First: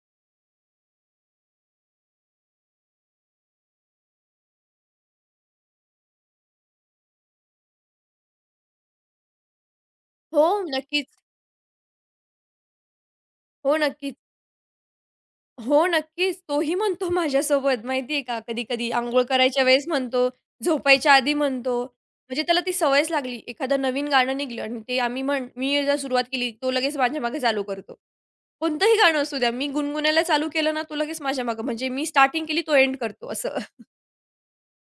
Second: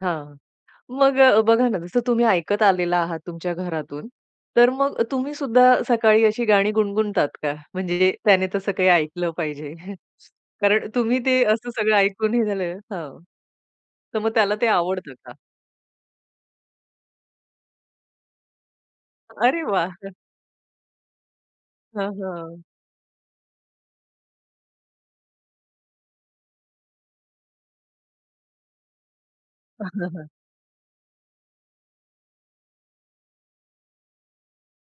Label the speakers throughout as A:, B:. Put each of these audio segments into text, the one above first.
A: हां. मग अ, बघा ना, जसं तुम्ही ऐकत आलेला आहात तुमच्या घरातून, तर मग तुम्हीसुद्धा सकाळी अशी गाणी गुणगुणतात का? म्हणजे त्याने तसं काही ऐकलं पाहिजे
B: हो,
A: कारण
B: नक्कीच.
A: तुम्ही ते असं सगळं ऐकून हे झालं हो,
B: हो, नक्कीच.
A: तर मग त्याला ते आवडतं का?
B: हो, नक्कीच, तोही म्हणतो माझ्यासोबत माहिती आहे का कधी-कधी अंघोळ करायच्या
A: अरे
B: वेळेस
A: वाह!
B: म्हणतो, झोपायच्या आधी म्हणतो,
A: हां,
B: म्हणजे त्याला
A: हां.
B: ती सवयच लागली. एखादं नवीन गाणं निघालं आणि ते आम्ही म्हण मी जर सुरुवात केली, तो लगेच माझ्या मागे चालू करतो. कोणतंही गाणं असू द्या. मी गुणगुणायला चालू केलं ना, तो लगेच माझ्या मागे म्हणजे मी स्टार्टिंग केली, तो एंड करतो असं.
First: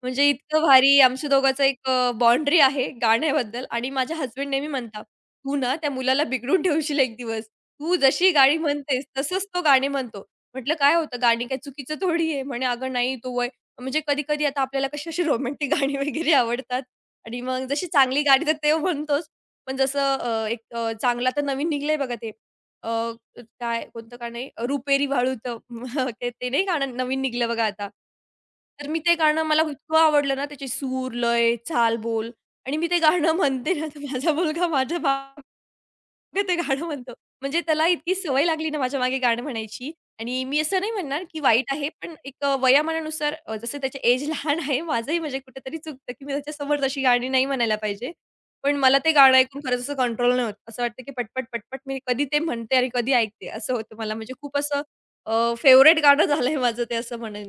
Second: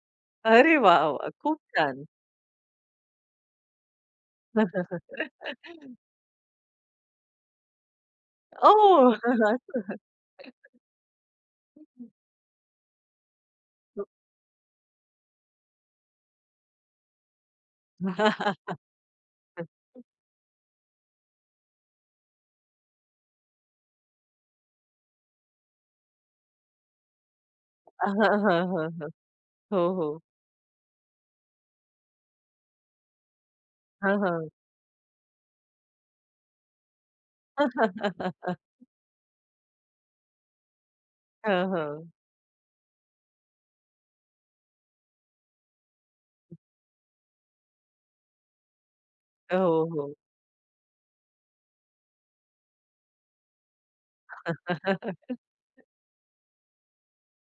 B: म्हणजे इतकं
A: अरे
B: भारी
A: वाह!
B: आमच्या
A: खूप
B: दोघांचं एक
A: छान.
B: अ, बाउंडरी आहे गाण्याबद्दल आणि माझ्या हसबँड नेहमी म्हणतात, "तू ना त्या मुलाला बिघडून ठेवशील एक दिवस. तू जशी गाणी म्हणतेस
A: ओह!
B: तसंच तो गाणी म्हणतो." म्हंटलं, "काय होतं, गाणी काय चुकीचं थोडी आहे." म्हणे, "अगं नाही तो वय" म्हणजे कधी-कधी आता आपल्याला कशी अशी रोमॅन्टिक गाणी वगैरे आवडतात आणि मग जशी चांगली गाणी तर ते म्हणतोच पण जसं अ, एक अ, चांगलं आता नवीन निघालंय बघा ते अ, काय कोणतं गाणं आहे, रुपेरी वाळूत, ते ते नाही गाणं नवीन निघालं बघा आता.
A: हां, हां,
B: तर
A: हां,
B: मी
A: हां.
B: ते गाणं मला
A: हो,
B: इतकं
A: हो.
B: आवडलं ना, त्याचे सूर, लय, चाल, बोल आणि मी ते गाणं म्हणते ना, तर
A: हां,
B: माझा
A: हां.
B: मुलगा माझ्या मा ते गाणं म्हणतो. म्हणजे त्याला इतकी सवय लागली ना, माझ्यामागे गाणं म्हणायची आणि मी असं नाही म्हणणार, की
A: हां,
B: वाईट आहे,
A: हो.
B: पण एक अ, वयामानानुसार अ, जसं त्याची एज लहान आहे, माझंही म्हणजे कुठेतरी चुकतं की मी त्याच्यासमोर तशी गाणी नाही म्हणायला पाहिजे. पण मला ते गाणं ऐकून खरंच
A: हो,
B: असं
A: हो.
B: कंट्रोल नाही होतं. असं वाटतं की पटपट-पटपट मी कधी ते म्हणते आणि कधी ऐकते असं होतं मला, म्हणजे खूप असं अ, फेव्हरेट गाणं झालंय माझं ते असं म्हणेन.